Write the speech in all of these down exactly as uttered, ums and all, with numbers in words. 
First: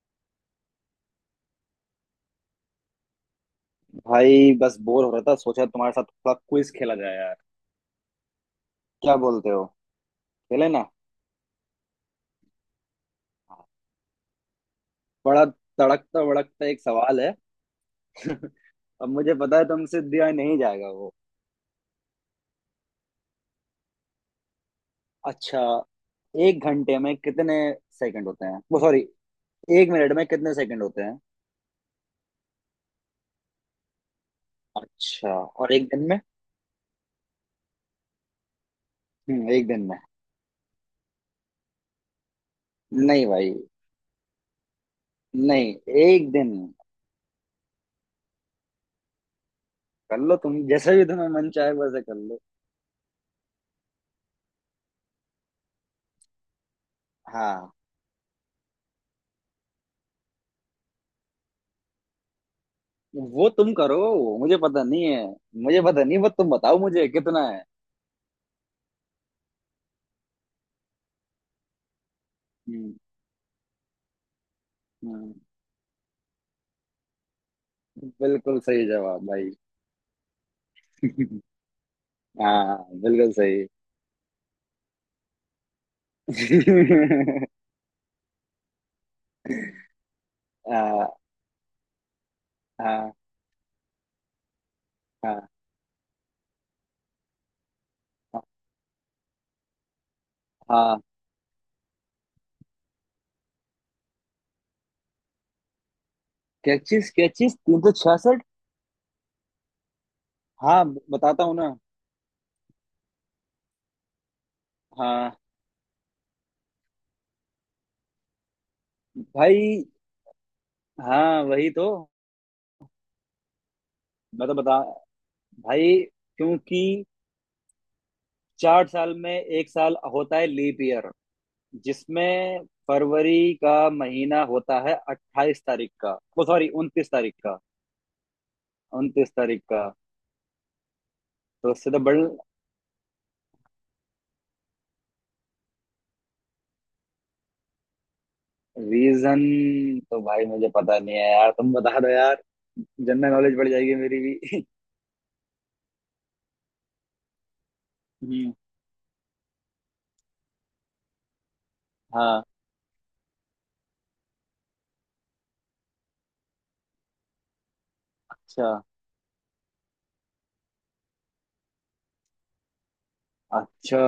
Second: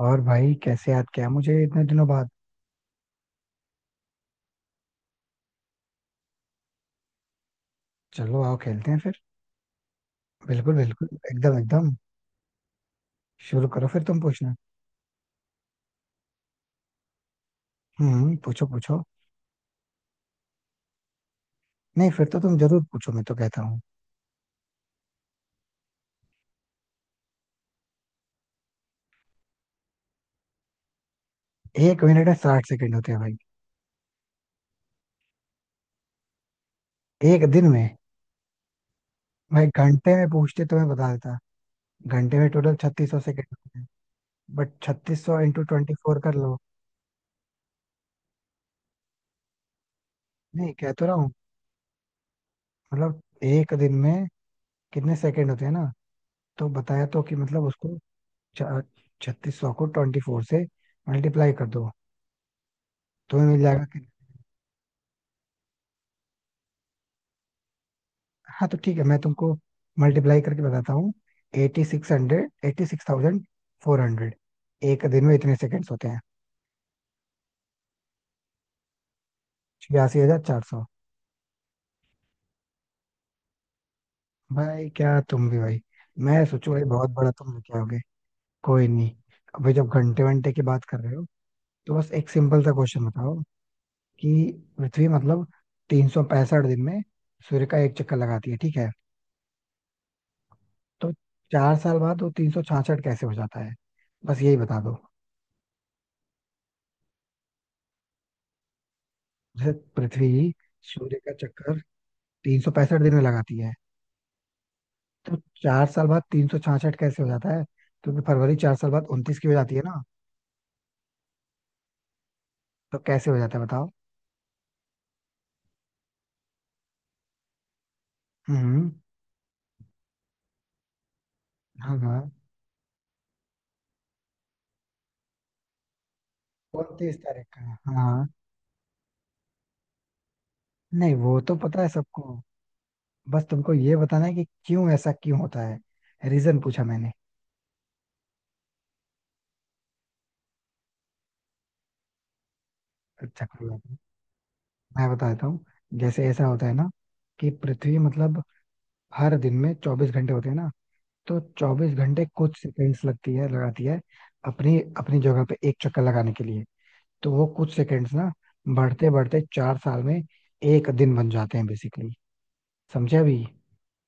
और भाई कैसे याद किया मुझे इतने दिनों बाद? भाई बस बोर हो रहा था सोचा तुम्हारे साथ थोड़ा क्विज खेला जाए यार। चलो आओ खेलते हैं क्या फिर। बोलते हो? खेले बिल्कुल ना। बिल्कुल, एकदम एकदम। शुरू करो फिर, तुम पूछना। बड़ा तड़कता भड़कता एक सवाल है। हम्म, पूछो पूछो। अब मुझे पता है तुमसे दिया नहीं जाएगा वो। नहीं, फिर तो तुम जरूर पूछो, मैं तो कहता हूँ। अच्छा, एक घंटे में कितने सेकंड होते हैं वो सॉरी, एक मिनट में कितने सेकंड होते हैं? एक मिनट में साठ सेकंड होते हैं भाई। अच्छा, और एक दिन में? एक दिन में? हम्म भाई एक दिन में। घंटे में पूछते तो मैं बता देता। घंटे में टोटल छत्तीस सौ नहीं सेकेंड भाई। होते हैं। बट छत्तीस सौ इंटू नहीं, ट्वेंटी फोर एक कर दिन लो। कर लो तुम नहीं, कह जैसे भी तो रहा तुम्हें हूँ। मन चाहे वैसे कर लो। मतलब एक दिन में कितने सेकंड होते हैं ना। तो बताया तो कि मतलब हाँ। उसको छत्तीस सौ को ट्वेंटी फोर से मल्टीप्लाई कर दो, तुम्हें वो मिल तुम जाएगा। करो, मुझे पता नहीं है। मुझे पता नहीं, बस तुम बताओ मुझे कितना। हाँ, तो ठीक है, मैं तुमको मल्टीप्लाई करके बताता हूँ। Eighty six hundred, eighty hmm, six thousand four hundred एक दिन हाँ, में इतने सेकंड्स होते हैं। बिल्कुल सही जवाब भाई। छियासी हजार चार सौ। हाँ, बिल्कुल सही। भाई क्या तुम भी भाई! मैं सोचू भाई बहुत बड़ा तुम लेके आओगे। कोई नहीं। अभी जब घंटे वंटे की बात कर हाँ रहे हो, तो बस एक सिंपल सा क्वेश्चन हाँ बताओ कि पृथ्वी मतलब हाँ तीन सौ पैंसठ दिन में सूर्य का एक चक्कर लगाती है, ठीक है? हाँ। तो चार साल बाद वो तीन सौ छाछठ कैसे हो जाता है? बस यही बता दो। क्या चीज क्या चीज? तीन सौ छियासठ? जैसे पृथ्वी हाँ, सूर्य का बताता हूँ ना। चक्कर तीन सौ पैंसठ दिन में लगाती है, हाँ तो चार साल बाद तीन सौ छाछठ कैसे हो जाता है? क्योंकि फरवरी चार साल बाद उनतीस की हो जाती है भाई। ना। हाँ वही तो। तो कैसे हो जाता है बताओ? मैं तो बता। भाई क्योंकि चार हम्म। साल में एक साल होता है लीप ईयर, हाँ हाँ। जिसमें फरवरी का महीना होता है अट्ठाईस तारीख का। ओ सॉरी, उनतीस उनतीस तारीख तारीख का। का। हाँ। उनतीस तारीख का। नहीं, वो तो तो पता है उससे तो बढ़। सबको। बस तुमको ये बताना है कि क्यों, ऐसा क्यों होता है। रीजन पूछा मैंने। रीजन तो भाई मुझे पता नहीं है यार, तुम बता दो यार। जनरल अच्छा, नॉलेज कोई बढ़ बात जाएगी नहीं, मेरी भी। मैं बताता हूँ। जैसे ऐसा होता है ना कि पृथ्वी, मतलब हम्म, हर दिन में चौबीस घंटे होते हैं ना। तो चौबीस घंटे हाँ। कुछ सेकंड्स लगती है लगाती है अपनी अपनी जगह पे एक चक्कर लगाने के लिए। तो वो कुछ सेकंड्स ना, अच्छा। बढ़ते बढ़ते चार साल में एक दिन बन जाते हैं बेसिकली। समझे अभी? अच्छा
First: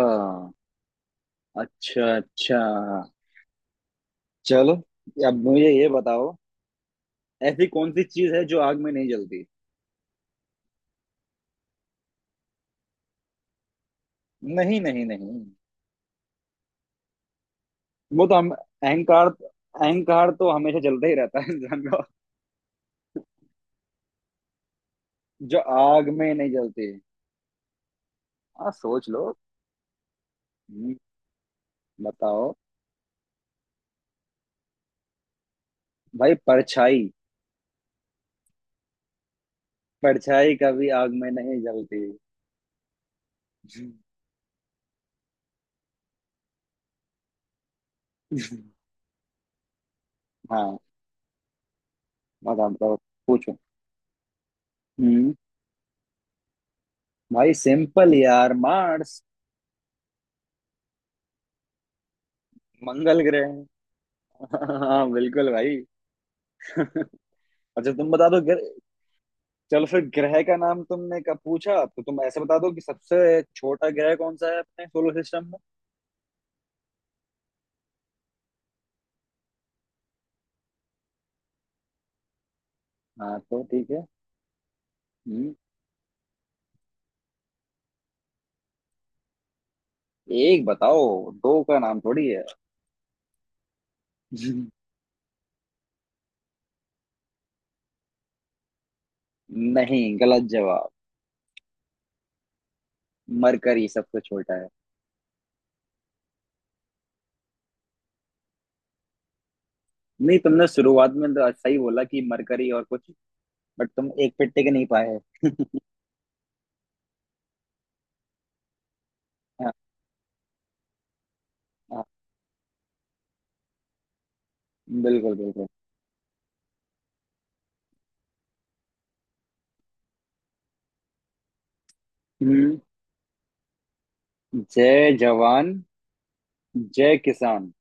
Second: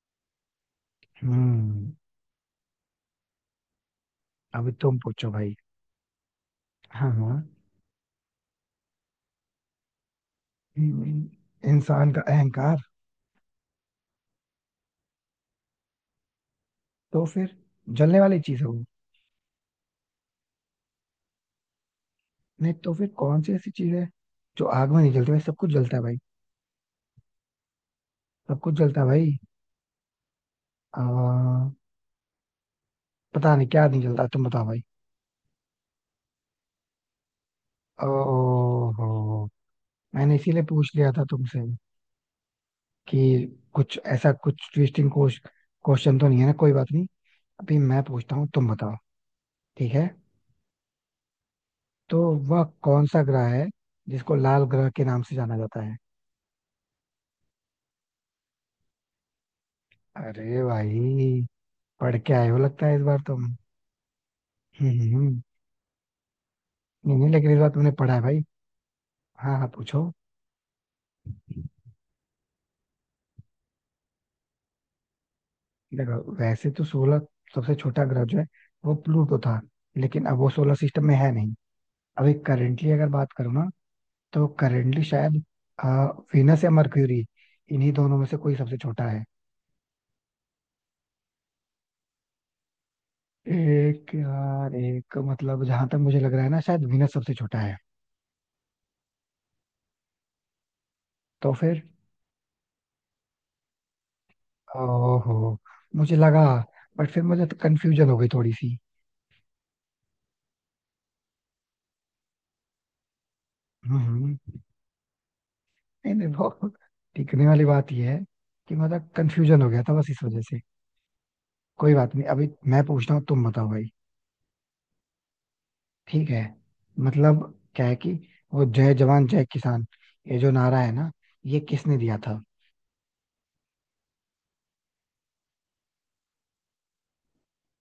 हम्म। अच्छा। अच्छा अभी चलो, तुम पूछो अब भाई। मुझे ये बताओ, हाँ हाँ। ऐसी कौन सी चीज है जो आग में नहीं जलती? हम्म, इंसान का अहंकार। नहीं नहीं नहीं। तो फिर? जलने वो तो वाली हम, चीज है वो। अहंकार अहंकार तो हमेशा जलता ही रहता है इंसान का। नहीं तो फिर कौन सी ऐसी चीज है जो आग में नहीं जलती? भाई, सब जो कुछ जलता है आग भाई। में नहीं जलती। सब हाँ कुछ जलता है सोच लो। भाई। हम्म, आ, बताओ। पता नहीं क्या नहीं जलता, तुम बताओ भाई। भाई परछाई। ओहो। मैंने परछाई इसीलिए कभी पूछ लिया आग था में तुमसे नहीं जलती। कि कुछ ऐसा, कुछ ट्विस्टिंग क्वेश्चन तो नहीं है ना। कोई बात नहीं। अभी मैं पूछता हूँ, तुम बताओ। ठीक है? हाँ। तो वह बताओ बताओ। कौन सा ग्रह पूछो। है जिसको लाल ग्रह के नाम हम्म से जाना जाता है? भाई सिंपल यार, मार्स। अरे भाई! पढ़ के आए हो लगता है इस बार मंगल तुम। ग्रह। हम्म हाँ हम्म, हम्म। बिल्कुल भाई। नहीं नहीं, लेकिन इस बार तुमने अच्छा। तुम पढ़ा है बता दो भाई। ग्रह। हाँ हाँ, चलो फिर पूछो। ग्रह का नाम तुमने कब पूछा, तो तुम ऐसे बता दो कि सबसे छोटा ग्रह कौन सा है अपने सोलर सिस्टम में। देखो वैसे तो सोलह, सबसे छोटा ग्रह जो है वो प्लूटो था, लेकिन अब वो सोलर सिस्टम में है नहीं। अभी करेंटली अगर बात हाँ करूँ तो ना, ठीक है। तो करेंटली शायद हम्म आ, वीनस या मर्क्यूरी, इन्हीं दोनों में से कोई सबसे छोटा है। एक बताओ, दो का नाम थोड़ी है। एक यार, एक मतलब जहां तक मुझे लग रहा है ना, शायद वीनस सबसे छोटा है। नहीं गलत जवाब। तो फिर? मरकरी सबसे छोटा है। ओहो, मुझे लगा। बट फिर मुझे तो कंफ्यूजन हो गई थोड़ी सी। नहीं, तुमने शुरुआत में तो सही बोला कि मरकरी और कुछ, बट तुम एक पे हम्म। टिक नहीं पाए। नहीं नहीं, वो टिकने वाली बात यह है कि मतलब कंफ्यूजन हो हाँ। गया था बस इस वजह से। कोई बात नहीं। अभी मैं पूछता हूँ, तुम बताओ भाई। बिल्कुल बिल्कुल। ठीक है, मतलब क्या है कि वो जय जवान जय किसान, ये जो नारा है ना, ये किसने दिया था? हम्म, जय जवान जय किसान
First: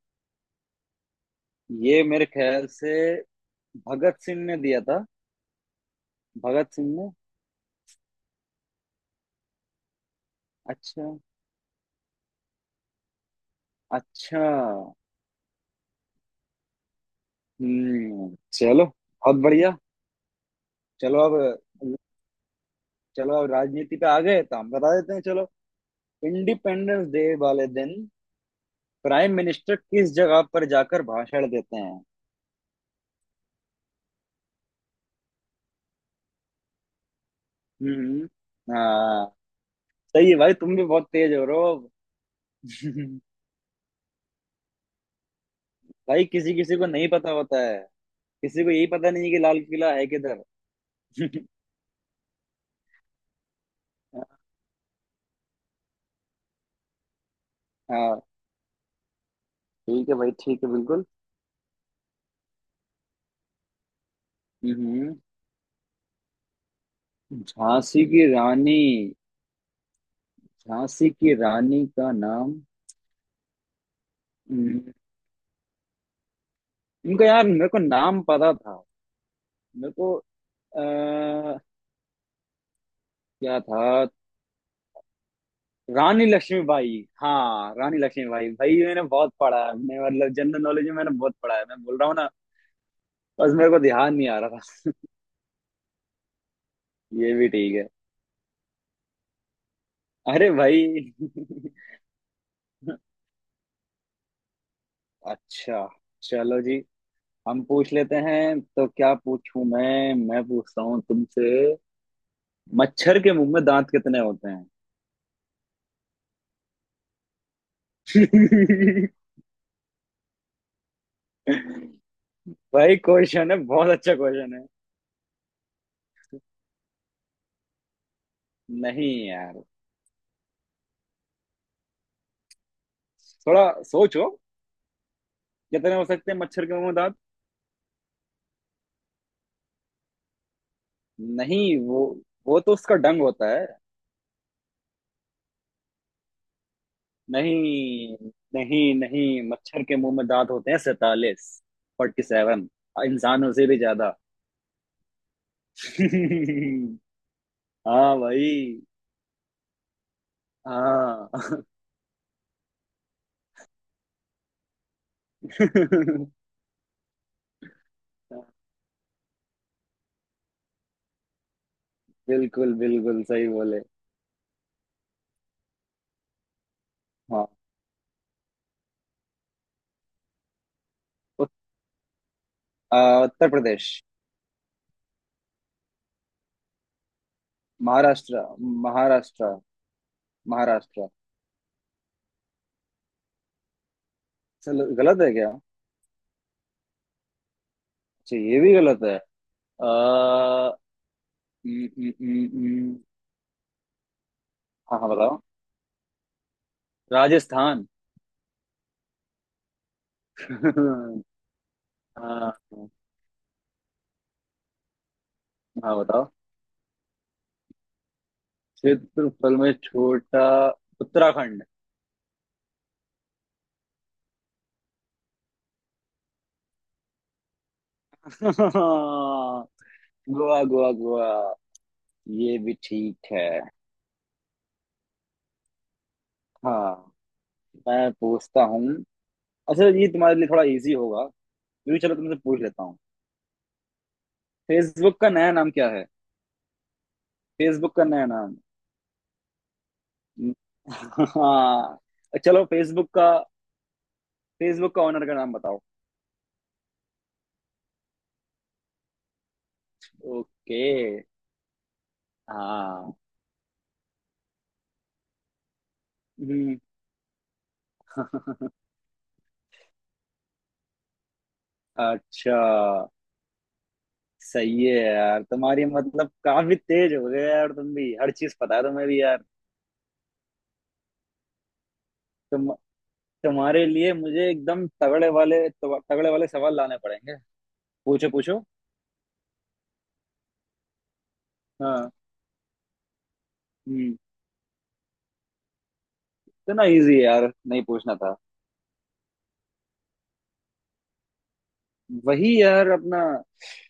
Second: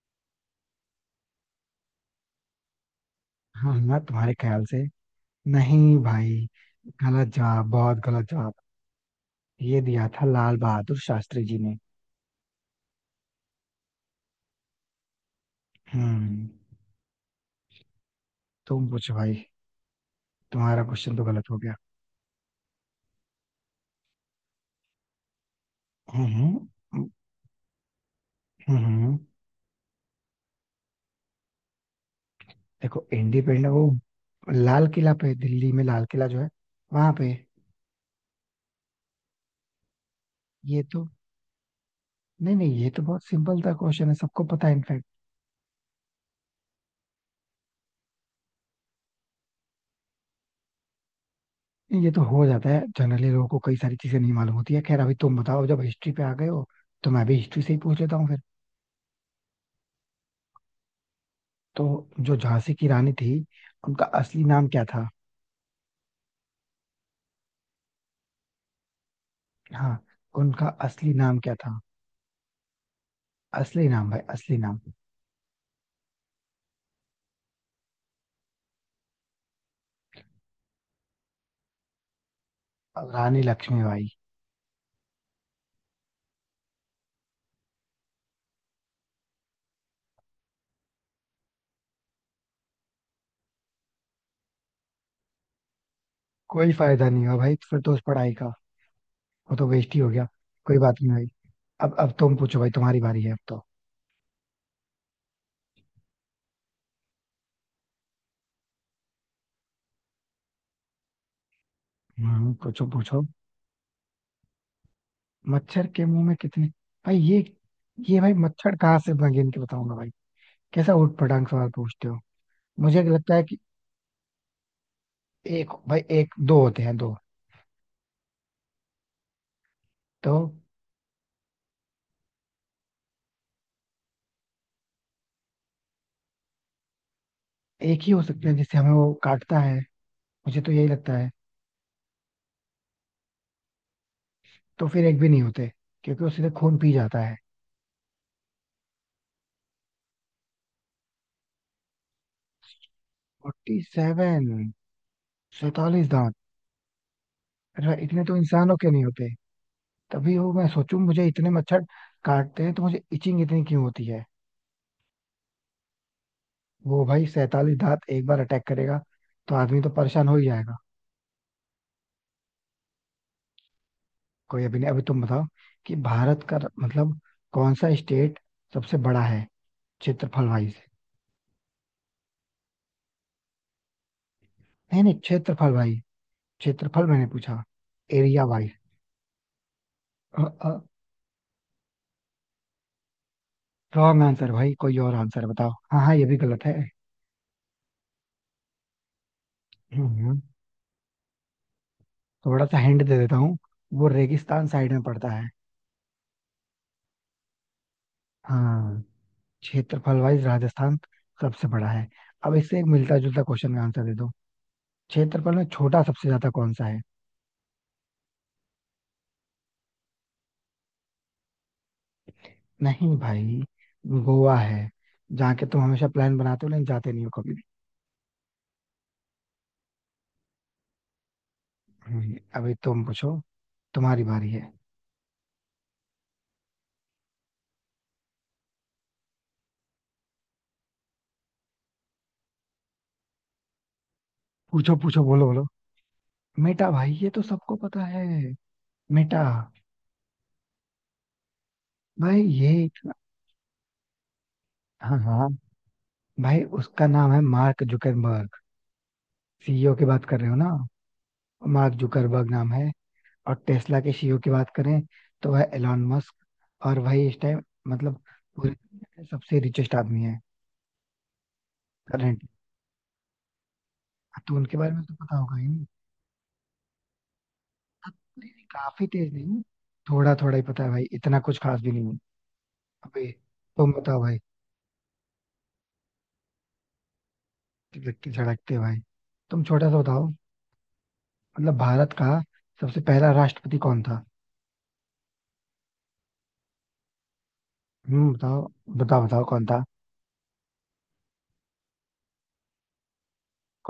ये मेरे ख्याल से हाँ ना, भगत तुम्हारे सिंह ने ख्याल दिया से? था। नहीं भाई, भगत सिंह ने। गलत जवाब, बहुत गलत जवाब। ये दिया था लाल बहादुर अच्छा। शास्त्री जी ने। अच्छा। हम्म। हम्म, चलो तुम पूछो बहुत भाई, बढ़िया। तुम्हारा क्वेश्चन चलो तो अब, गलत हो गया। चलो अब राजनीति पे आ गए तो हम बता देते हैं चलो। हम्म इंडिपेंडेंस डे वाले दिन हम्म हम्म। प्राइम मिनिस्टर किस जगह पर जाकर भाषण देते हैं? देखो इंडिपेंडेंस, वो लाल किला पे, दिल्ली में लाल किला जो है, वहां पे। हम्म। हाँ। सही है भाई, तुम ये भी तो, बहुत तेज हो रहे हो। नहीं नहीं, ये तो बहुत सिंपल सा क्वेश्चन है, सबको पता है इनफैक्ट। भाई किसी किसी को नहीं पता होता है। किसी को यही पता नहीं है कि लाल किला है किधर। ये तो हो जाता है, जनरली लोगों को कई सारी चीजें नहीं मालूम होती है। खैर अभी तुम बताओ, जब हिस्ट्री पे आ गए हो तो मैं भी हिस्ट्री से ही पूछ लेता हाँ। हूँ फिर। ठीक है भाई, ठीक है बिल्कुल। तो जो झांसी की रानी थी, उनका असली नाम क्या था? हम्म झांसी की रानी। हाँ, उनका झांसी असली की नाम क्या था? रानी का नाम। असली नाम भाई, असली नाम। हम्म, उनका यार मेरे को नाम पता था। मेरे को आ, रानी क्या था। लक्ष्मीबाई। रानी लक्ष्मीबाई। हाँ, रानी लक्ष्मीबाई भाई, ये मैंने बहुत पढ़ा है, मैंने मतलब जनरल नॉलेज में मैंने बहुत पढ़ा है, मैं बोल रहा हूँ ना। बस मेरे को ध्यान नहीं आ रहा था। कोई फायदा नहीं ये हुआ भी भाई, ठीक फिर है। तो उस पढ़ाई का वो तो वेस्ट ही हो गया। अरे कोई भाई। बात नहीं भाई। अब अब तुम पूछो भाई, तुम्हारी बारी है अब तो। अच्छा, चलो जी, हम पूछ लेते हैं तो क्या पूछूं मैं मैं पूछता हूँ तुमसे, हम्म, पूछो मच्छर पूछो। के मुंह में दांत कितने होते हैं? मच्छर के मुंह में कितने? भाई ये ये भाई, मच्छर कहाँ से मैं गिन के बताऊंगा भाई? कैसा उठ पटांग सवाल पूछते हो! भाई मुझे लगता है क्वेश्चन कि है, बहुत अच्छा क्वेश्चन है। एक, भाई एक दो होते हैं दो। नहीं यार, तो थोड़ा सोचो, कितने हो सकते हैं मच्छर के मुंह में दांत? एक ही हो सकते हैं जिससे हमें वो काटता है, मुझे तो यही लगता है। नहीं वो वो तो उसका डंग होता है। तो फिर एक भी नहीं होते, क्योंकि वो सीधे खून पी जाता है। नहीं नहीं नहीं, मच्छर के मुंह में दांत होते हैं सैतालीस, फोर्टी सेवन, इंसानों से फोर्टी भी ज्यादा। सेवन सैतालीस दांत? अरे भाई, हाँ इतने तो इंसानों भाई। के नहीं होते! तभी वो, मैं सोचूं मुझे हाँ। इतने मच्छर काटते हैं तो मुझे इचिंग इतनी क्यों होती है। वो भाई, सैतालीस दांत एक बार अटैक करेगा तो आदमी तो परेशान हो ही जाएगा। बिल्कुल बिल्कुल सही बोले। कोई, अभी नहीं, अभी तुम बताओ कि भारत का मतलब हाँ। कौन सा स्टेट सबसे बड़ा है क्षेत्रफल वाइज? उत- आ, उत्तर प्रदेश। नहीं नहीं, क्षेत्रफल भाई, क्षेत्रफल मैंने पूछा, Maharashtra. Area wise. Maharashtra. Maharashtra. Wrong answer भाई, चलो कोई और गलत है आंसर क्या? बताओ। हाँ हाँ, ये भी गलत है। अच्छा ये भी गलत है। आ, हम्म, न, न, थोड़ा सा न, हिंट दे देता हूँ। वो रेगिस्तान साइड हाँ में हाँ पड़ता बताओ। है। राजस्थान। हाँ, क्षेत्रफल वाइज राजस्थान हाँ। सबसे बड़ा है। अब इससे एक मिलता जुलता क्वेश्चन का आंसर दे दो। क्षेत्रफल में हाँ छोटा सबसे बताओ। ज्यादा कौन सा है? क्षेत्रफल में छोटा उत्तराखंड। नहीं भाई, गोवा है, जहाँ के तुम हमेशा प्लान बनाते हो लेकिन जाते नहीं हो कभी भी। गोवा गोवा गोवा। हम्म, ये अभी भी तुम ठीक पूछो, है। तुम्हारी बारी है। हाँ, मैं पूछता हूँ। अच्छा ये तुम्हारे लिए थोड़ा इजी होगा, क्योंकि चलो तुमसे पूछ लेता हूँ, पूछो फेसबुक पूछो, का बोलो नया बोलो। नाम क्या है? मेटा भाई, ये तो सबको फेसबुक का पता है। नया नाम। मेटा। हाँ भाई चलो, ये फेसबुक इतना-, का, फेसबुक का हाँ ओनर का हाँ, नाम बताओ। भाई उसका नाम है मार्क जुकरबर्ग। सीईओ की बात कर रहे हो ना? ओके। मार्क जुकरबर्ग नाम है। हाँ। और टेस्ला के सीईओ की बात करें तो वह एलॉन मस्क, हम्म, और वही इस टाइम मतलब पूरे दुनिया के सबसे रिचेस्ट आदमी है, करंट। अच्छा। तो उनके सही बारे है में तो पता यार, होगा ही तुम्हारी नहीं मतलब काफी तेज हो गए यार, तुम भी अब। हर नहीं, चीज नहीं, पता है तुम्हें काफी भी तेज यार। नहीं, थोड़ा थोड़ा ही पता है भाई, इतना कुछ खास भी नहीं है। तुम, अबे, तुम्हारे तुम लिए बताओ भाई। मुझे एकदम तगड़े वाले, तगड़े वाले सवाल लाने पड़ेंगे। तिलक पूछो पूछो। झड़कते भाई। तुम छोटा सा बताओ, मतलब हाँ। भारत का सबसे पहला राष्ट्रपति कौन हम्म था? इतना इजी है यार, नहीं पूछना हम्म, था। बताओ बताओ, बताओ कौन था? वही यार अपना,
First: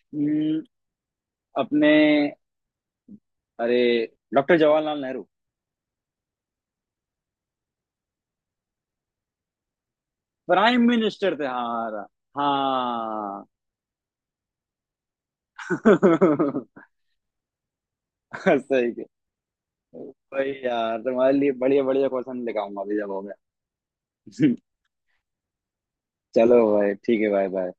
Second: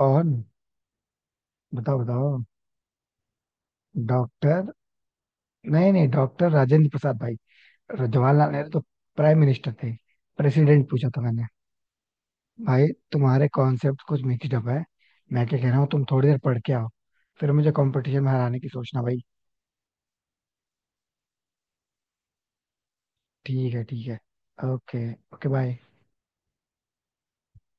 कौन? अपने, बताओ बताओ। अरे, डॉक्टर डॉक्टर? जवाहरलाल नेहरू। नहीं नहीं, डॉक्टर राजेंद्र प्रसाद भाई। जवाहरलाल नेहरू तो प्राइम मिनिस्टर थे, प्राइम प्रेसिडेंट पूछा था मिनिस्टर मैंने। थे हमारा। भाई हाँ। तुम्हारे कॉन्सेप्ट कुछ मिक्सड अप है, मैं क्या कह रहा हूँ। तुम थोड़ी देर पढ़ के आओ, फिर मुझे कंपटीशन में हराने की सही सोचना है भाई। भाई, यार तुम्हारे लिए बढ़िया बढ़िया क्वेश्चन लेकर आऊंगा अभी जब हो ठीक है ठीक है। गया। Okay okay, bye. चलो भाई ठीक है भाई।